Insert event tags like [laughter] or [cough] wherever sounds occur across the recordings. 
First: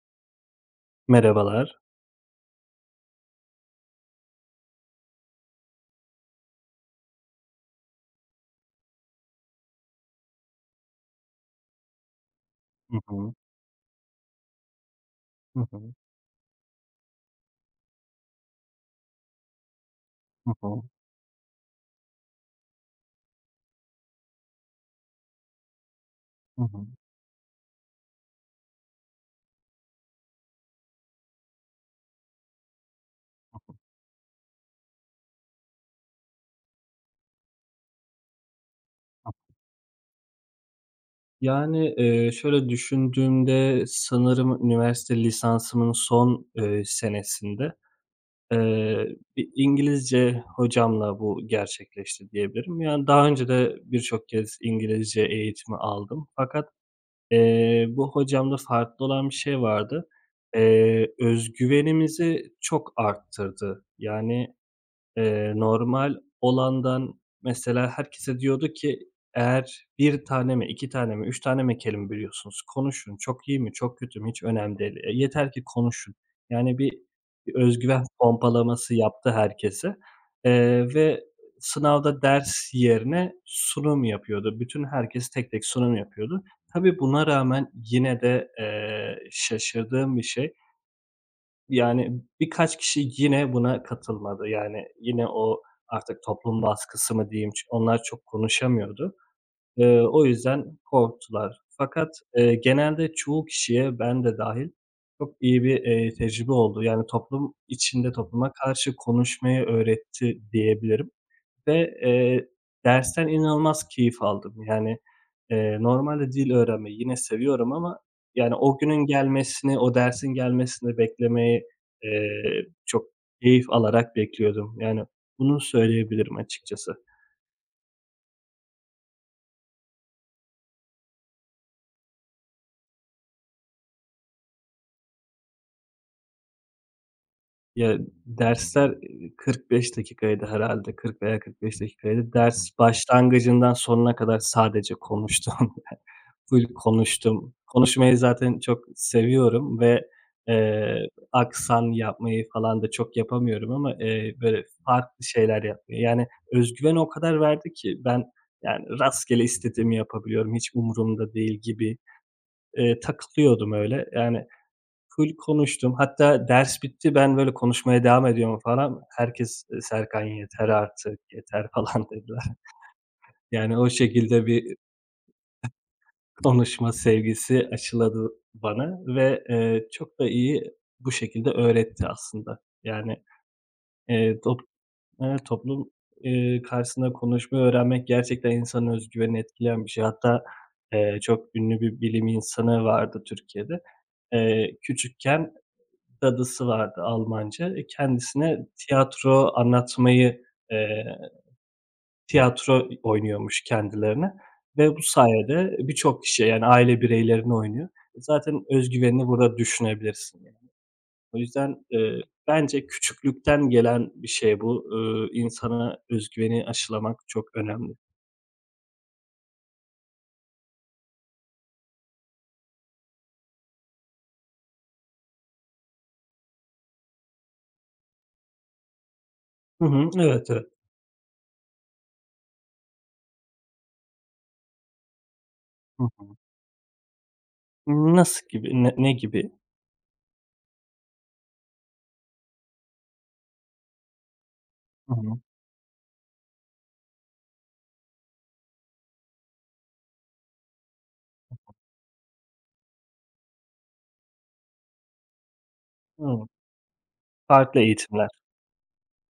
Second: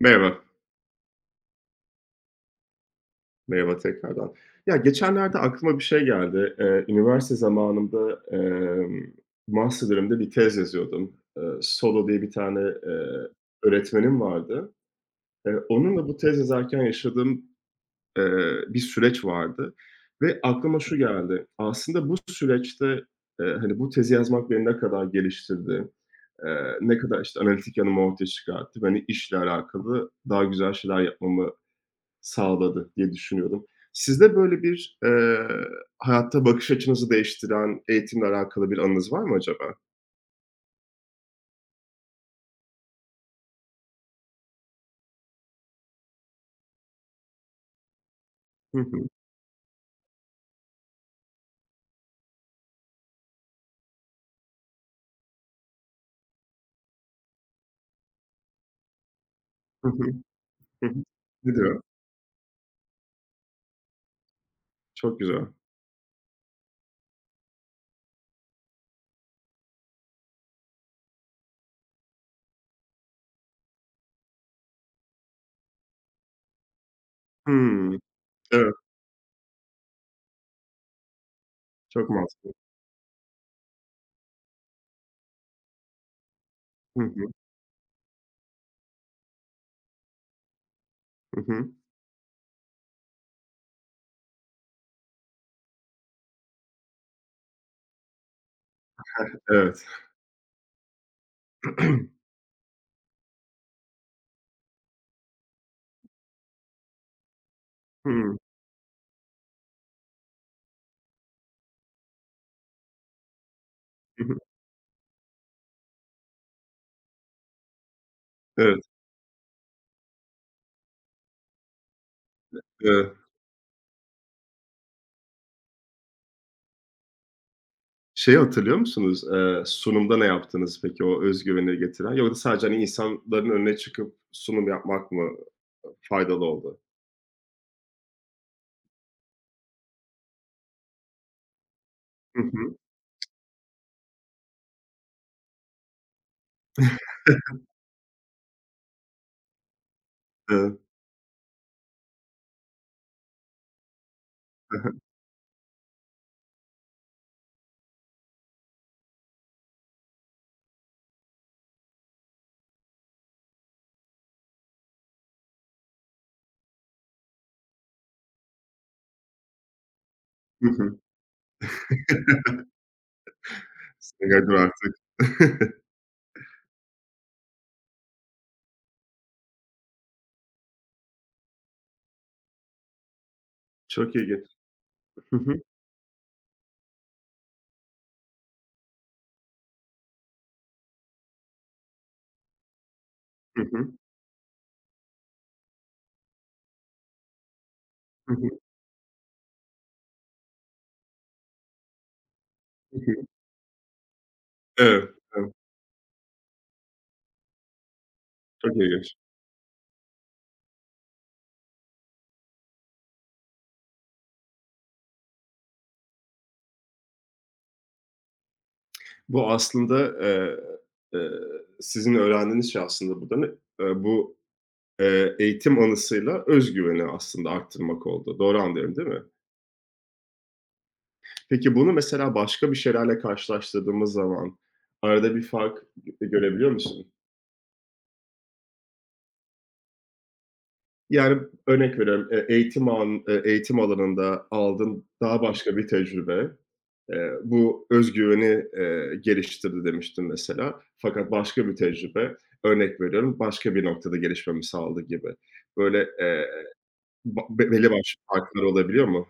Merhaba. Merhabalar. Merhaba tekrardan. Ya, geçenlerde aklıma bir şey geldi. Üniversite zamanımda, master'ımda bir tez yazıyordum. Solo diye bir taneHı hı. öğretmenim vardı. Hı hı. Onunla bu tez yazarken yaşadığım bir süreç vardı ve Hı aklıma hı. şu geldi. Aslında bu süreçte, hani, bu tezi yazmak beni ne kadar geliştirdi, Hı hı. ne kadar, işte, analitik yanımı ortaya çıkarttı, beni işle alakalı daha güzel şeyler yapmamı sağladı diye düşünüyorum. Sizde böyle bir, hayatta bakış açınızı değiştiren eğitimle alakalı bir anınız var mı acaba? Yani, şöyle düşündüğümde sanırım üniversite lisansımın son, senesinde, Hı hı. bir İngilizce hocamla bu gerçekleşti diyebilirim. Yani, daha önce de birçok kez İngilizce eğitimi aldım fakat, bu hocamda farklı olan bir şey Hı hı. vardı. Hı hı. Öz Nedir o? güvenimizi çok arttırdı. Yani Çok güzel. Eee, normal olandan mesela herkese diyordu ki eğer 1 tane mi, 2 tane mi, 3 tane mi kelime biliyorsunuz, konuşun. Çok iyi mi, çok kötü mü hiç önemli değil. Yeter ki konuşun. Yani bir Hımm. özgüven Evet, pompalaması yaptı herkese, ve çok sınavda mantıklı. ders yerine sunum yapıyordu. Bütün herkes tek tek sunum yapıyordu. Tabii Hı buna hı. rağmen yine de, şaşırdığım bir şey, Hı hı. yani, birkaç kişi yine buna katılmadı. Yani, yine o artık toplum baskısı mı diyeyim, onlar çok konuşamıyordu. Evet. O yüzden korktular. Fakat, [clears throat] genelde çoğu kişiye, ben de dahil çok iyi bir, tecrübe oldu. Yani, toplum içinde Hımm. topluma karşı konuşmayı öğretti diyebilirim. Ve, dersten inanılmaz keyif Hı hı. aldım. Yani, normalde dil öğrenmeyi yine seviyorum ama, yani, o Evet, günün gelmesini, o dersin gelmesini beklemeyi, çok evet. keyif alarak bekliyordum. Yani, bunu söyleyebilirim açıkçası. Şeyi hatırlıyor musunuz? Sunumda ne yaptınız peki, o öz güveni getiren? Yoksa sadece, hani, insanların önüne çıkıp sunum yapmak mı faydalı oldu? Ya, dersler, 45 dakikaydı herhalde 40 veya 45 dakikaydı. Hı Ders hı. başlangıcından sonuna kadar sadece konuştum. [laughs] Full konuştum. Konuşmayı zaten çok seviyorum ve, Evet. eee, aksan yapmayı falan da çok yapamıyorum ama, böyle [laughs] farklı şeyler yapmayı, yani, özgüven o kadar verdi ki ben, yani, rastgele istediğimi yapabiliyorum, hiç umurumda değil gibi, takılıyordum öyle. Yani, full konuştum. Hatta ders bitti, ben böyle konuşmaya devam ediyorum falan. Herkes, "Serkan yeter Hı hı. Hı artık, yeter." falan [laughs] dediler. Yani o şekilde hı. bir [unintelligible] artık. [laughs] konuşma sevgisi aşıladı bana ve, çok da iyi bu şekilde öğretti aslında. Yani, Çok ilginç. top Hı evet, hı. toplum, karşısında konuşmayı öğrenmek gerçekten insanın öz etkileyen bir şey. Hatta, çok ünlü bir bilim insanı vardı Hı Türkiye'de. hı. Küçükken dadısı vardı Almanca. Hı hı. Kendisine tiyatro anlatmayı, eee, tiyatro Hı hı. oynuyormuş kendilerine ve bu Evet, evet. sayede birçok kişiye yani aile bireylerine oynuyor. Zaten Çok öz ilginç. güvenini burada düşünebilirsin yani. O yüzden, bence küçüklükten gelen bir şey bu. İnsana öz güveni aşılamak çok önemli. Bu aslındaeee, sizin öğrendiğiniz şey, aslında burada ne bu, eğitim anısıyla özgüveni aslında arttırmak oldu. Doğru anlıyorum, değil mi? Hı hı. Evet, evet. Peki bunu mesela başka bir şeylerle karşılaştırdığımız zaman arada bir fark Hı hı. görebiliyor musun? Nasıl gibi? Ne gibi? Yani örnek veriyorum, eğitim alanında aldığın Hı hı. daha başka bir tecrübe. E, Bu özgüveni geliştirdi demiştim mesela. Fakat başka bir tecrübe, örnek veriyorum, başka bir noktada gelişmemi sağladı gibi. Böyle, Hıı. Ba be Farklı belli başlı eğitimler. farklar olabiliyor mu?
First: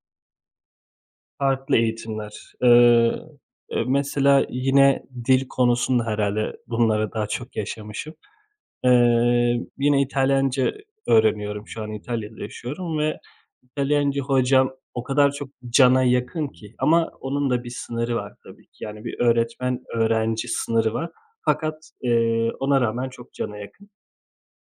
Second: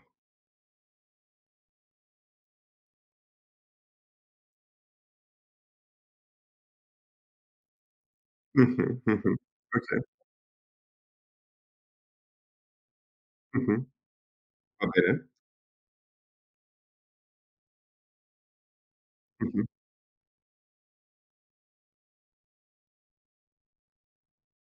Farklı eğitimler. Mesela yine dil konusunda herhâlde bunları daha çok yaşamışım. Hı hı, hı hı. Okay. Yine İtalyanca öğreniyorum şu an İtalya'da yaşıyorum ve Hı hı. İtalyanca hocam o Haberi. kadar çok cana yakın ki ama onun da bir sınırı var tabii ki. Yani bir Hı hı. öğretmen öğrenci sınırı var fakat, ona rağmen çok cana yakın.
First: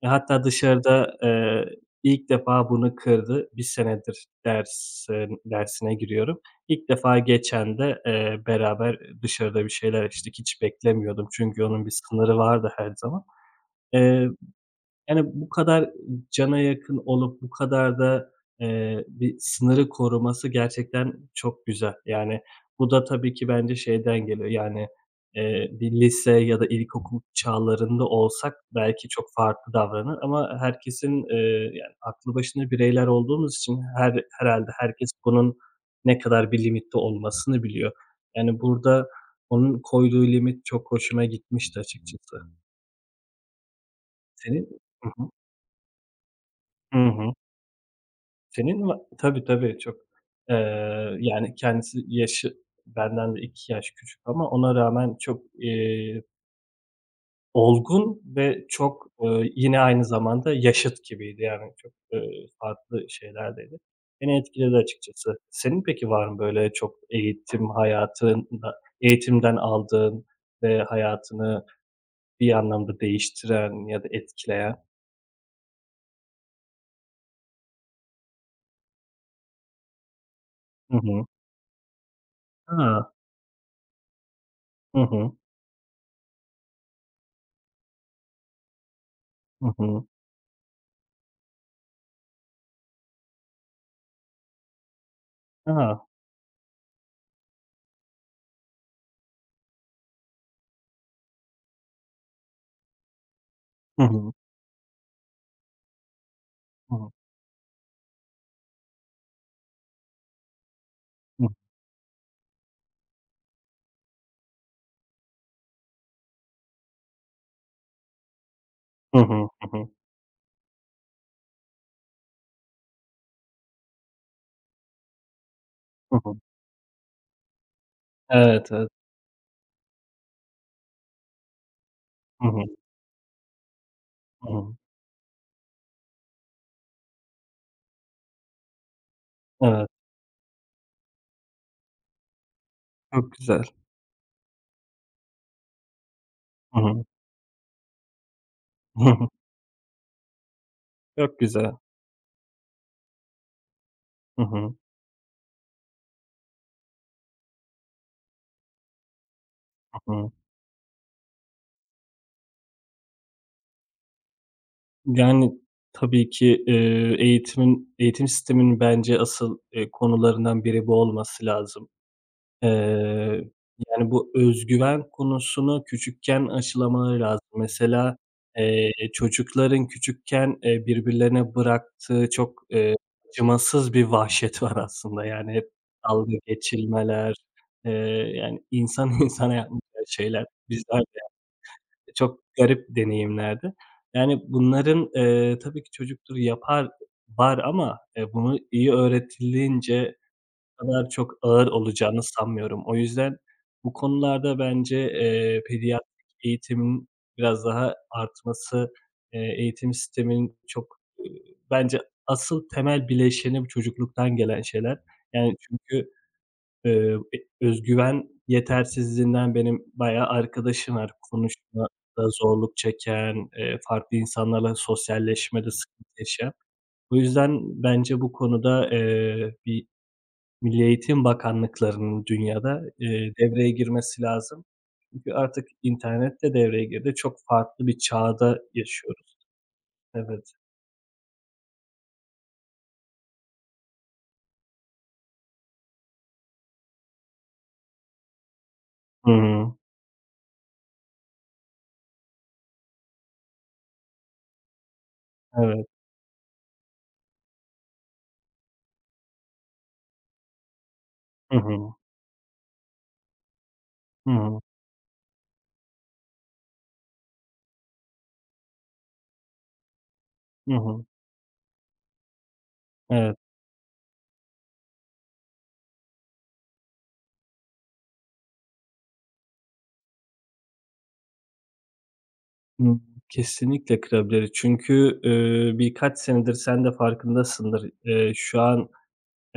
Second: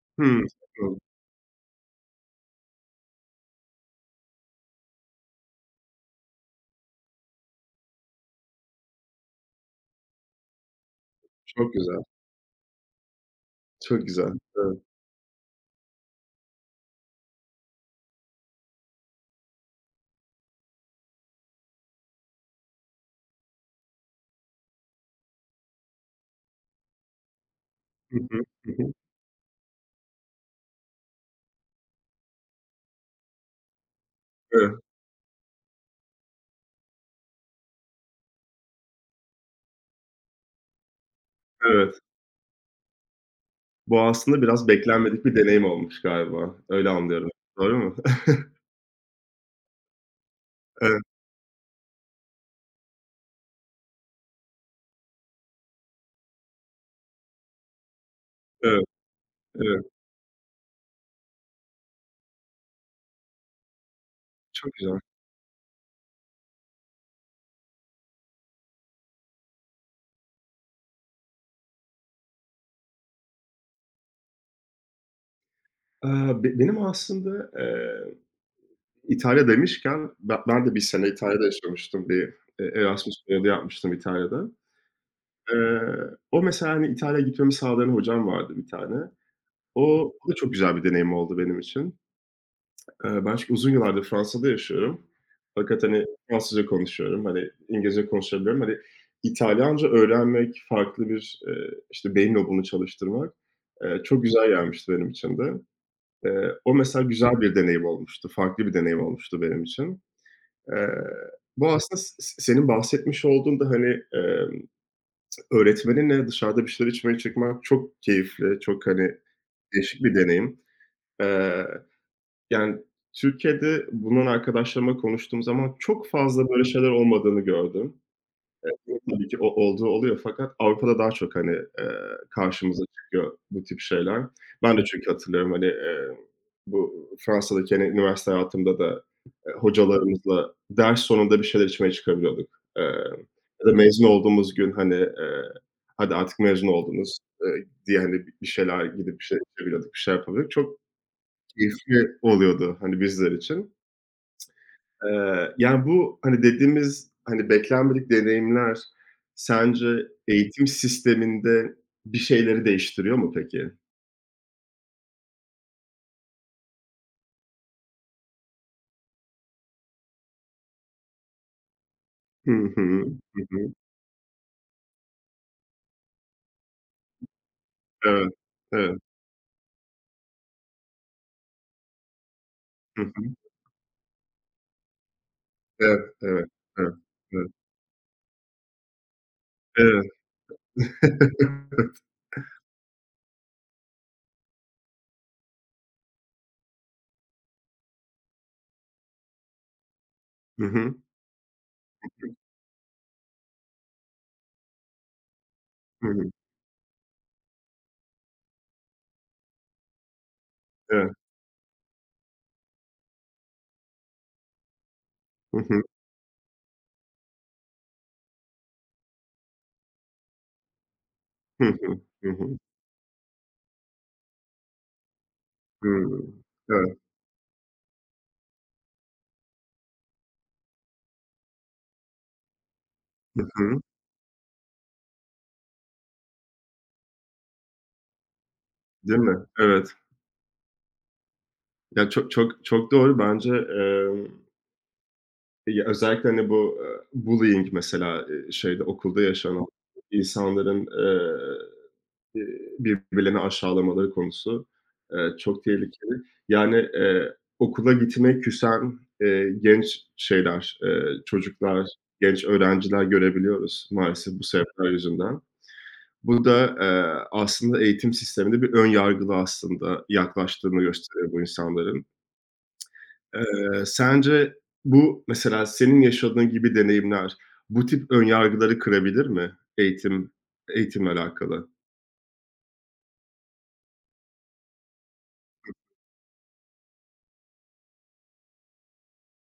Hatta Hımm. dışarıda, ilk defa bunu kırdı. 1 senedir dersine giriyorum. İlk defa geçen de, beraber dışarıda bir şeyler içtik. Hiç beklemiyordum çünkü Çok onun bir güzel, sınırı vardı her zaman. çok güzel. Eee Evet. yani, bu kadar cana yakın olup bu kadar da, bir sınırı koruması gerçekten çok güzel. Yani, bu da tabii ki bence şeyden geliyor, yani, bir lise ya da ilkokul çağlarında Hı hı, olsak hı hı. belki çok farklı davranır ama herkesin, yani, aklı başında bireyler olduğumuz için herhalde Evet, herkes bunun ne kadar bir limitte olmasını biliyor. Yani, burada onun koyduğu limit çok hoşuma gitmişti evet. açıkçası. Bu aslında biraz Senin? Hı beklenmedik hı. bir deneyim olmuş galiba. Öyle Hı anlıyorum. hı. Doğru mu? [laughs] Senin va Tabii, tabii, çok. Evet, Yani, kendisi yaşı benden de 2 yaş küçük ama ona rağmen çok, olgun ve evet, çok, yine evet. aynı zamanda yaşıt gibiydi. Yani, çok, farklı şeylerdeydi. Beni Çok etkiledi güzel. açıkçası. Senin peki var mı böyle çok eğitim hayatında eğitimden aldığın ve hayatını bir anlamda değiştiren ya da etkileyen? Aaa, be benim aslında, İtalya demişken ben de bir Hı sene hı. İtalya'da yaşamıştım. Bir, A! Erasmus yolu yapmıştım İtalya'da. Hı hı. Eee, O mesela, hani, İtalya'ya gitmemi sağlayan hocam vardı bir tane. Hı O hı. o da çok güzel bir deneyim oldu benim için. Ben çünkü uzun yıllardır Fransa'da yaşıyorum. Fakat, A! hani, Fransızca konuşuyorum, hani, İngilizce konuşabiliyorum. Hani, İtalyanca öğrenmek, farklı bir, işte, beyin lobunu çalıştırmak, Hı çok hı. güzel gelmişti benim için de. O Hı mesela hı. güzel bir deneyim olmuştu, farklı bir deneyim olmuştu benim için. Eee, Hı. Bu aslında s s senin bahsetmiş olduğun da, hani, emm, öğretmeninle dışarıda bir şeyler içmeye çıkmak çok keyifli, çok, hani, Hı hı. Hı hı. değişik bir deneyim. Eee, Yani, Türkiye'de bunun arkadaşlarıma konuştuğum zaman çok Hı hı. fazla böyle şeyler olmadığını gördüm. Evet, evet. Tabii ki o olduğu oluyor, fakat Avrupa'da daha çok, hani, eee, Hı hı. karşımıza çıkıyor bu tip şeyler. Hı hı. Ben de çünkü hatırlıyorum, hani, bu Fransa'daki, hani, üniversite hayatımda da, Evet, hocalarımızla ders sonunda bir şeyler içmeye çıkabiliyorduk. Eee, çok güzel. Ya da mezun olduğumuz gün, hani, "Hadi artık mezun Hı hı. oldunuz." Diye, hani, bir şeyler Hı gidip bir hı. şeyler içebiliyorduk, bir şeyler yapabiliyorduk. Çok Çok güzel. keyifli oluyordu, hani, bizler için. Hı hı. Yani, bu, hani, dediğimiz, hani, beklenmedik deneyimler sence Hı hı. eğitim sisteminde bir şeyleri değiştiriyor mu peki? Yani, tabii ki, eğitim sisteminin bence asıl, konularından biri bu olması lazım. Hı Eee, hı. Hı hı. Yani, bu özgüven konusunu küçükken aşılamaları lazım. Mesela, Evet. Evet. çocukların küçükken, birbirlerine bıraktığı çok, Hı hı. acımasız bir vahşet var aslında. Yani, hep Evet, dalga evet, evet, geçilmeler, evet, eee, yani, insan [laughs] insana yapmayacağı evet. şeyler bizler de [laughs] çok garip deneyimlerdi. Yani, bunların, tabii ki çocuktur yapar var ama, bunu iyi öğretilince Hı hı. kadar çok ağır olacağını sanmıyorum. O yüzden bu konularda bence, Hı pediatrik hı. eğitimin biraz daha artması, eğitim sisteminin çok, Evet. Bence asıl temel bileşeni bu çocukluktan gelen şeyler. Yani Hı hı. çünkü, özgüven yetersizliğinden benim bayağı arkadaşım var. Hı Konuşmada hı. Hı hı. zorluk çeken, farklı insanlarla sosyalleşmede sıkıntı Hıı. yaşayan. Evet. O yüzden bence bu konuda, bir Milli Eğitim Bakanlıklarının dünyada, Hı devreye hı. girmesi lazım. Çünkü artık internet de devreye girdi. Çok farklı bir çağda Değil yaşıyoruz. mi? Evet. Evet. Ya, çok çok çok doğru bence. Ya, özellikle, hani, bu, bullying mesela, şeyde, okulda Hı yaşanan hı. insanların, birbirlerini aşağılamaları konusu, çok Evet. tehlikeli. Yani, okula gitmeye küsen, genç şeyler, Hı çocuklar, hı. genç öğrenciler görebiliyoruz Hı maalesef bu hı. sebepler yüzünden. Bu da, aslında eğitim sisteminde bir ön yargılı aslında Hı yaklaştığını hı. gösteriyor bu insanların. Evet. Sence bu mesela senin yaşadığın gibi deneyimler bu tip ön yargıları kırabilir mi eğitimle alakalı? Hımm. Kesinlikle kırabilir. Çünkü, birkaç senedir sen de farkındasındır. Şu an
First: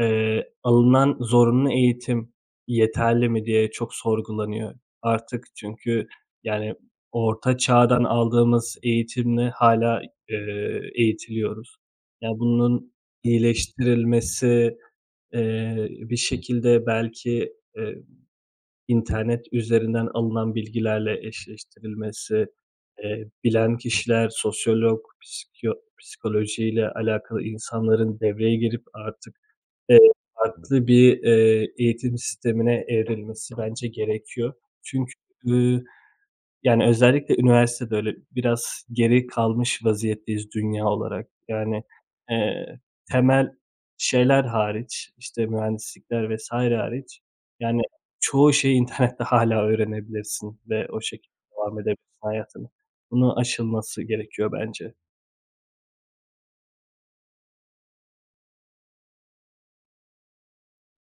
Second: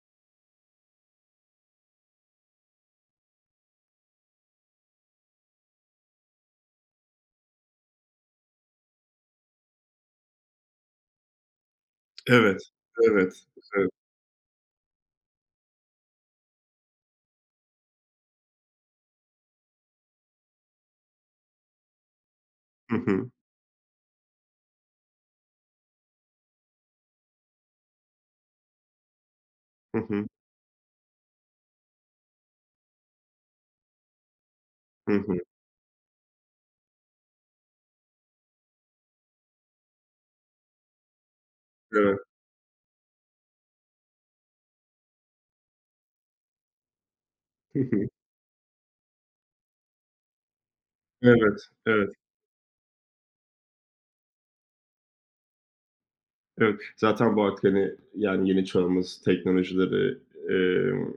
Alınan zorunlu eğitim yeterli mi diye çok sorgulanıyor artık. Çünkü, yani, orta çağdan aldığımız eğitimle hala eğitiliyoruz. Yani Evet, bunun evet, evet. iyileştirilmesi, bir şekilde belki, internet üzerinden alınan bilgilerle eşleştirilmesi, Hı hı. bilen kişiler, sosyolog, psikolojiyle alakalı insanların devreye girip artık Eee, Hı hı. farklı bir, eğitim sistemine evrilmesi bence gerekiyor. Çünkü, Hı hı. ııı, yani, özellikle üniversitede öyle biraz geri kalmış vaziyetteyiz dünya olarak. Yani, Evet. eee, temel şeyler hariç, işte, mühendislikler vs. hariç, Hı yani, hı. çoğu şeyi internette [laughs] hâlâ öğrenebilirsin ve o şekilde Evet, devam evet. edebilirsin hayatına. Bunun aşılması gerekiyor bence. Evet, zaten bu artık, hani, yani, yeni çağımız teknolojileri, emm,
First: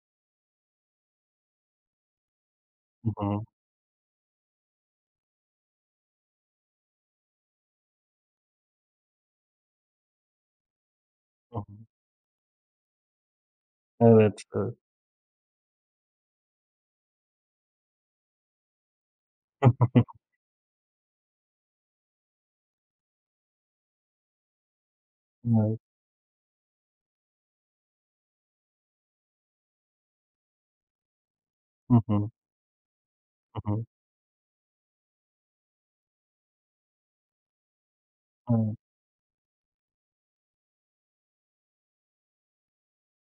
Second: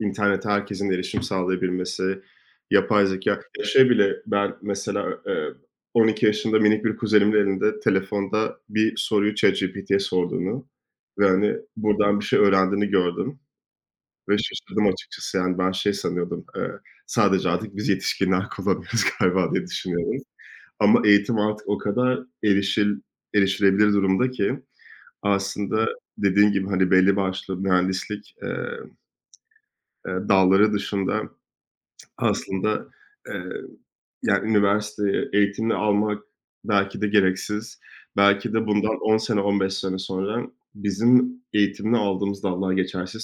internete herkesin erişim sağlayabilmesi, yapay Hı zekâ. hı. Ya, şey bile, ben mesela, 12 yaşında minik bir kuzenimin elinde telefonda bir soruyu ChatGPT'ye sorduğunu ve, hani, Hı hı. buradan bir şey öğrendiğini gördüm ve Evet, evet. şaşırdım açıkçası. Yani, ben şey sanıyordum, sadece artık biz yetişkinler kullanıyoruz [laughs] galiba diye düşünüyorum, [laughs] ama eğitim artık o kadar erişilebilir durumda ki Evet. aslında dediğin gibi, hani, belli başlı mühendislik, dalları dışında Hı hı. aslında, eee, Hı hı. yani, üniversite eğitimi almak belki de gereksiz. Belki de Evet. bundan 10 sene, 15 sene sonra bizim eğitimini aldığımız dallar geçersiz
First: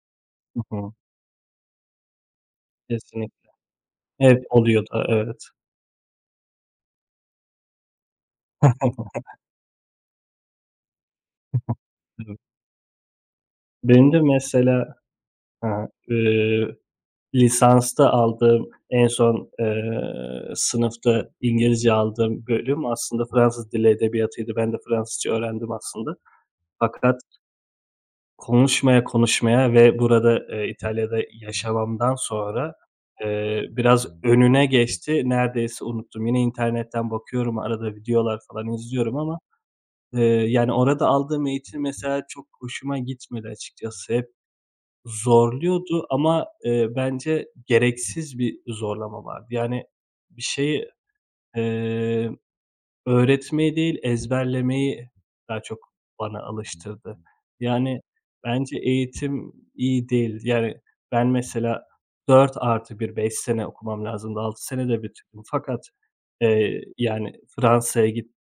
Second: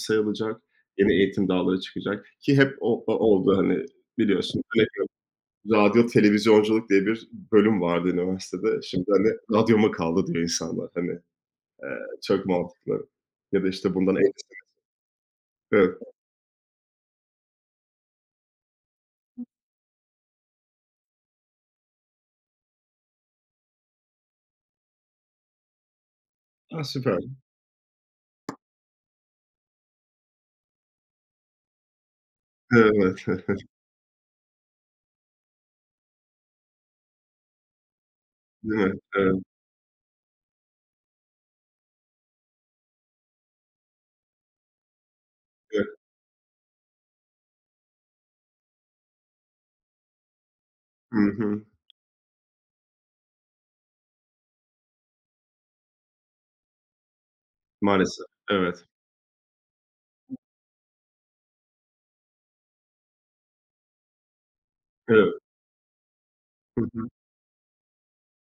Hı sayılacak. hı. Yeni eğitim dalları çıkacak ki hep o Kesinlikle. oldu, hani, Evet, biliyorsun. oluyor Hani, da, evet. Radyo televizyonculuk diye bir bölüm vardı üniversitede. Şimdi, [laughs] hani, radyo mu kaldı diyor insanlar, hani. Evet. Çok mantıklı. Ya da, işte, Benim bundan de 50. mesela. Hı. Evet. Eee, Lisansta aldığım en son, sınıfta İngilizce aldığım bölüm aslında Fransız Dili Edebiyatı'ydı. Ben de Fransızca öğrendim aslında. A, Fakat süper. konuşmaya konuşmaya ve burada, İtalya'da yaşamamdan sonra, Evet. [laughs] Biraz önüne geçti. Neredeyse unuttum. Yine internetten bakıyorum, arada videolar falan Değil mi? izliyorum ama Evet, Eee, yani, orada aldığım eğitim mesela çok hoşuma gitmedi açıkçası. Hep evet. zorluyordu ama, bence gereksiz bir zorlama vardı. Yani, bir şeyi, Hı hı. eee, öğretmeyi değil ezberlemeyi daha çok bana alıştırdı. Yani, Maalesef. bence Evet. eğitim iyi değil. Yani, ben mesela dört artı bir 5 sene okumam lazımdı. 6 sene de Evet. bitirdim fakat, Hı hı. yani, Fransa'ya gittim.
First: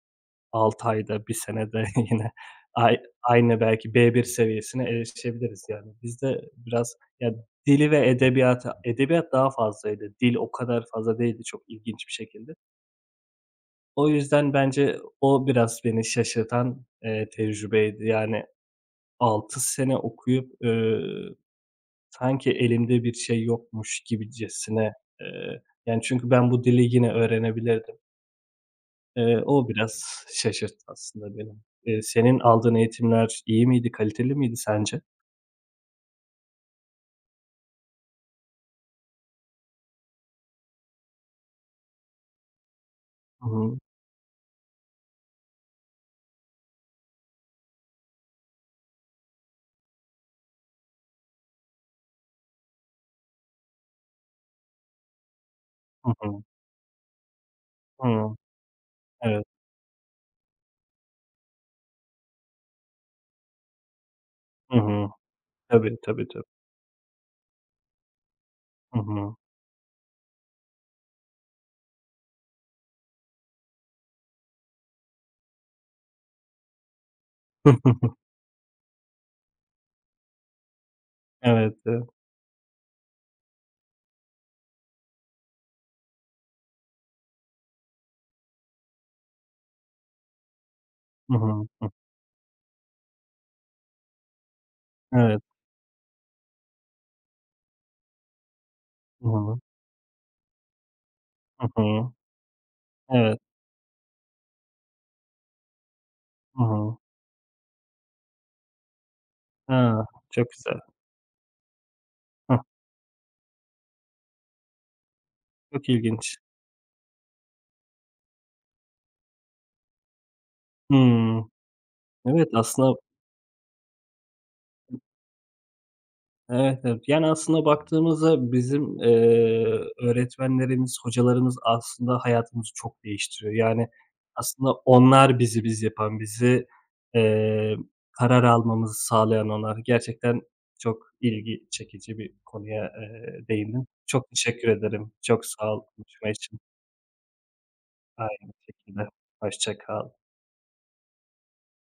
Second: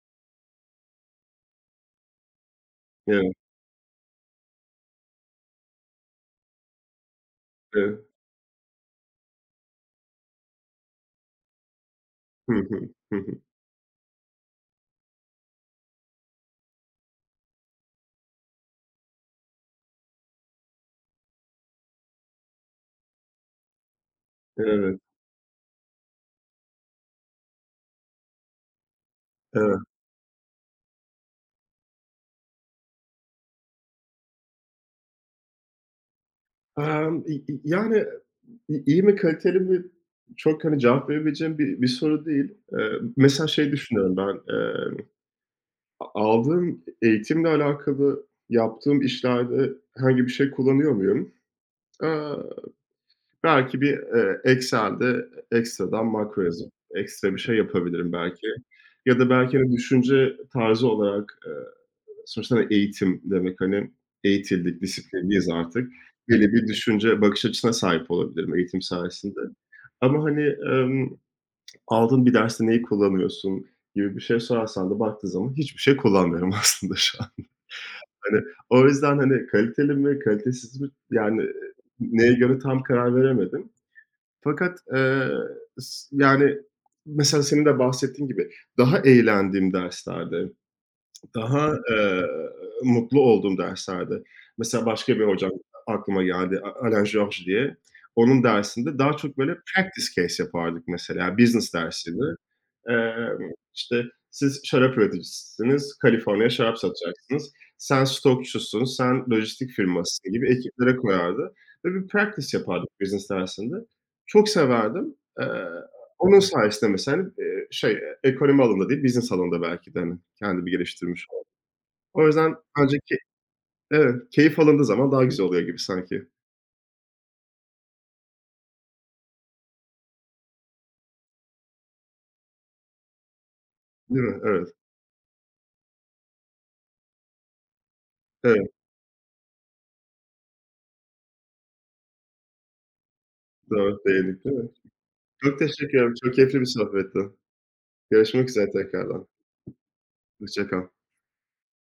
6 ayda, 1 senede [laughs] yine ay Evet, aynı belki B1 seviyesine erişebiliriz yani. Bizde biraz ya dili evet. ve edebiyata edebiyat daha fazlaydı. Dil o kadar fazla değildi çok ilginç bir şekilde. Hı hı. Hı hı. O yüzden bence o biraz beni şaşırtan, tecrübeydi. Yani 6 sene okuyup, sanki elimde bir şey yokmuş gibicesine, Evet, eee, yani çünkü ben bu dili yine öğrenebilirdim. O evet. biraz şaşırttı aslında beni. Senin aldığın eğitimler iyi miydi, kaliteli miydi sence? Y y Yani, iyi mi, kaliteli mi çok, hani, cevap verebileceğim bir bir soru değil. Mesela Hı şey hı. düşünüyorum ben, a aldığım eğitimle alakalı yaptığım işlerde herhangi bir şey kullanıyor muyum? Eee Belki bir, Excel'de ekstradan Hı makro hı. yazıp ekstra bir şey yapabilirim Hıı. belki, ya da Evet. belki, hani, düşünce tarzı olarak, sonuçta, hani, eğitim demek, hani, Hı eğitildik, hı. disiplinliyiz artık. Tabii, tabii, tabii. Belli bir düşünce, bakış açısına sahip olabilirim eğitim Hı hı. sayesinde ama, hani, emm, aldığın bir derste neyi kullanıyorsun gibi bir şey sorarsan da baktığın zaman hiçbir şey kullanmıyorum [laughs] aslında şu an. [laughs] Hani, o yüzden, hani, kaliteli mi, kalitesiz mi, yani, Evet, evet. neye göre tam karar veremedim, fakat, s yani, mesela senin de bahsettiğin gibi daha eğlendiğim derslerde, Hı hı. daha, Hı. Mutlu olduğum derslerde. Mesela başka bir Evet. hocam aklıma geldi, Alain Georges diye. Onun dersinde daha Hı çok böyle hı. practice case yapardık mesela, yani Hı business hı. dersiydi. Evet. İşte, siz şarap üreticisiniz, Kaliforniya'ya Hı şarap hı. satacaksınız. Sen stokçusun, sen lojistik A! firmasısın gibi Çok güzel. ekiplere koyardı ve bir practice Hah, yapardık business dersinde. Çok severdim. Eee, çok ilginç. Onun sayesinde mesela, hani, şey, ekonomi alanında değil, business alanında belki de, hani, kendimi geliştirmiş. Hımm. O Evet, yüzden aslında. bence evet, keyif alındığı zaman daha güzel oluyor gibi sanki, Evet, evet. Yani, aslında baktığımızda bizim, öğretmenlerimiz, hocalarımız aslında hayatımızı çok değiştiriyor. Yani, değil mi? Evet, aslında onlar bizi biz yapan, bizi, eee, karar evet, almamızı sağlayan onlar. Gerçekten çok ilgi çekici bir konuya, değindin. doğru, Çok değindik, değil teşekkür mi? ederim. Çok Çok sağ ol teşekkür ederim, konuşma çok için. keyifli bir sohbetti. Görüşmek Aynı üzere şekilde. tekrardan, Hoşça kal. hoşça kal.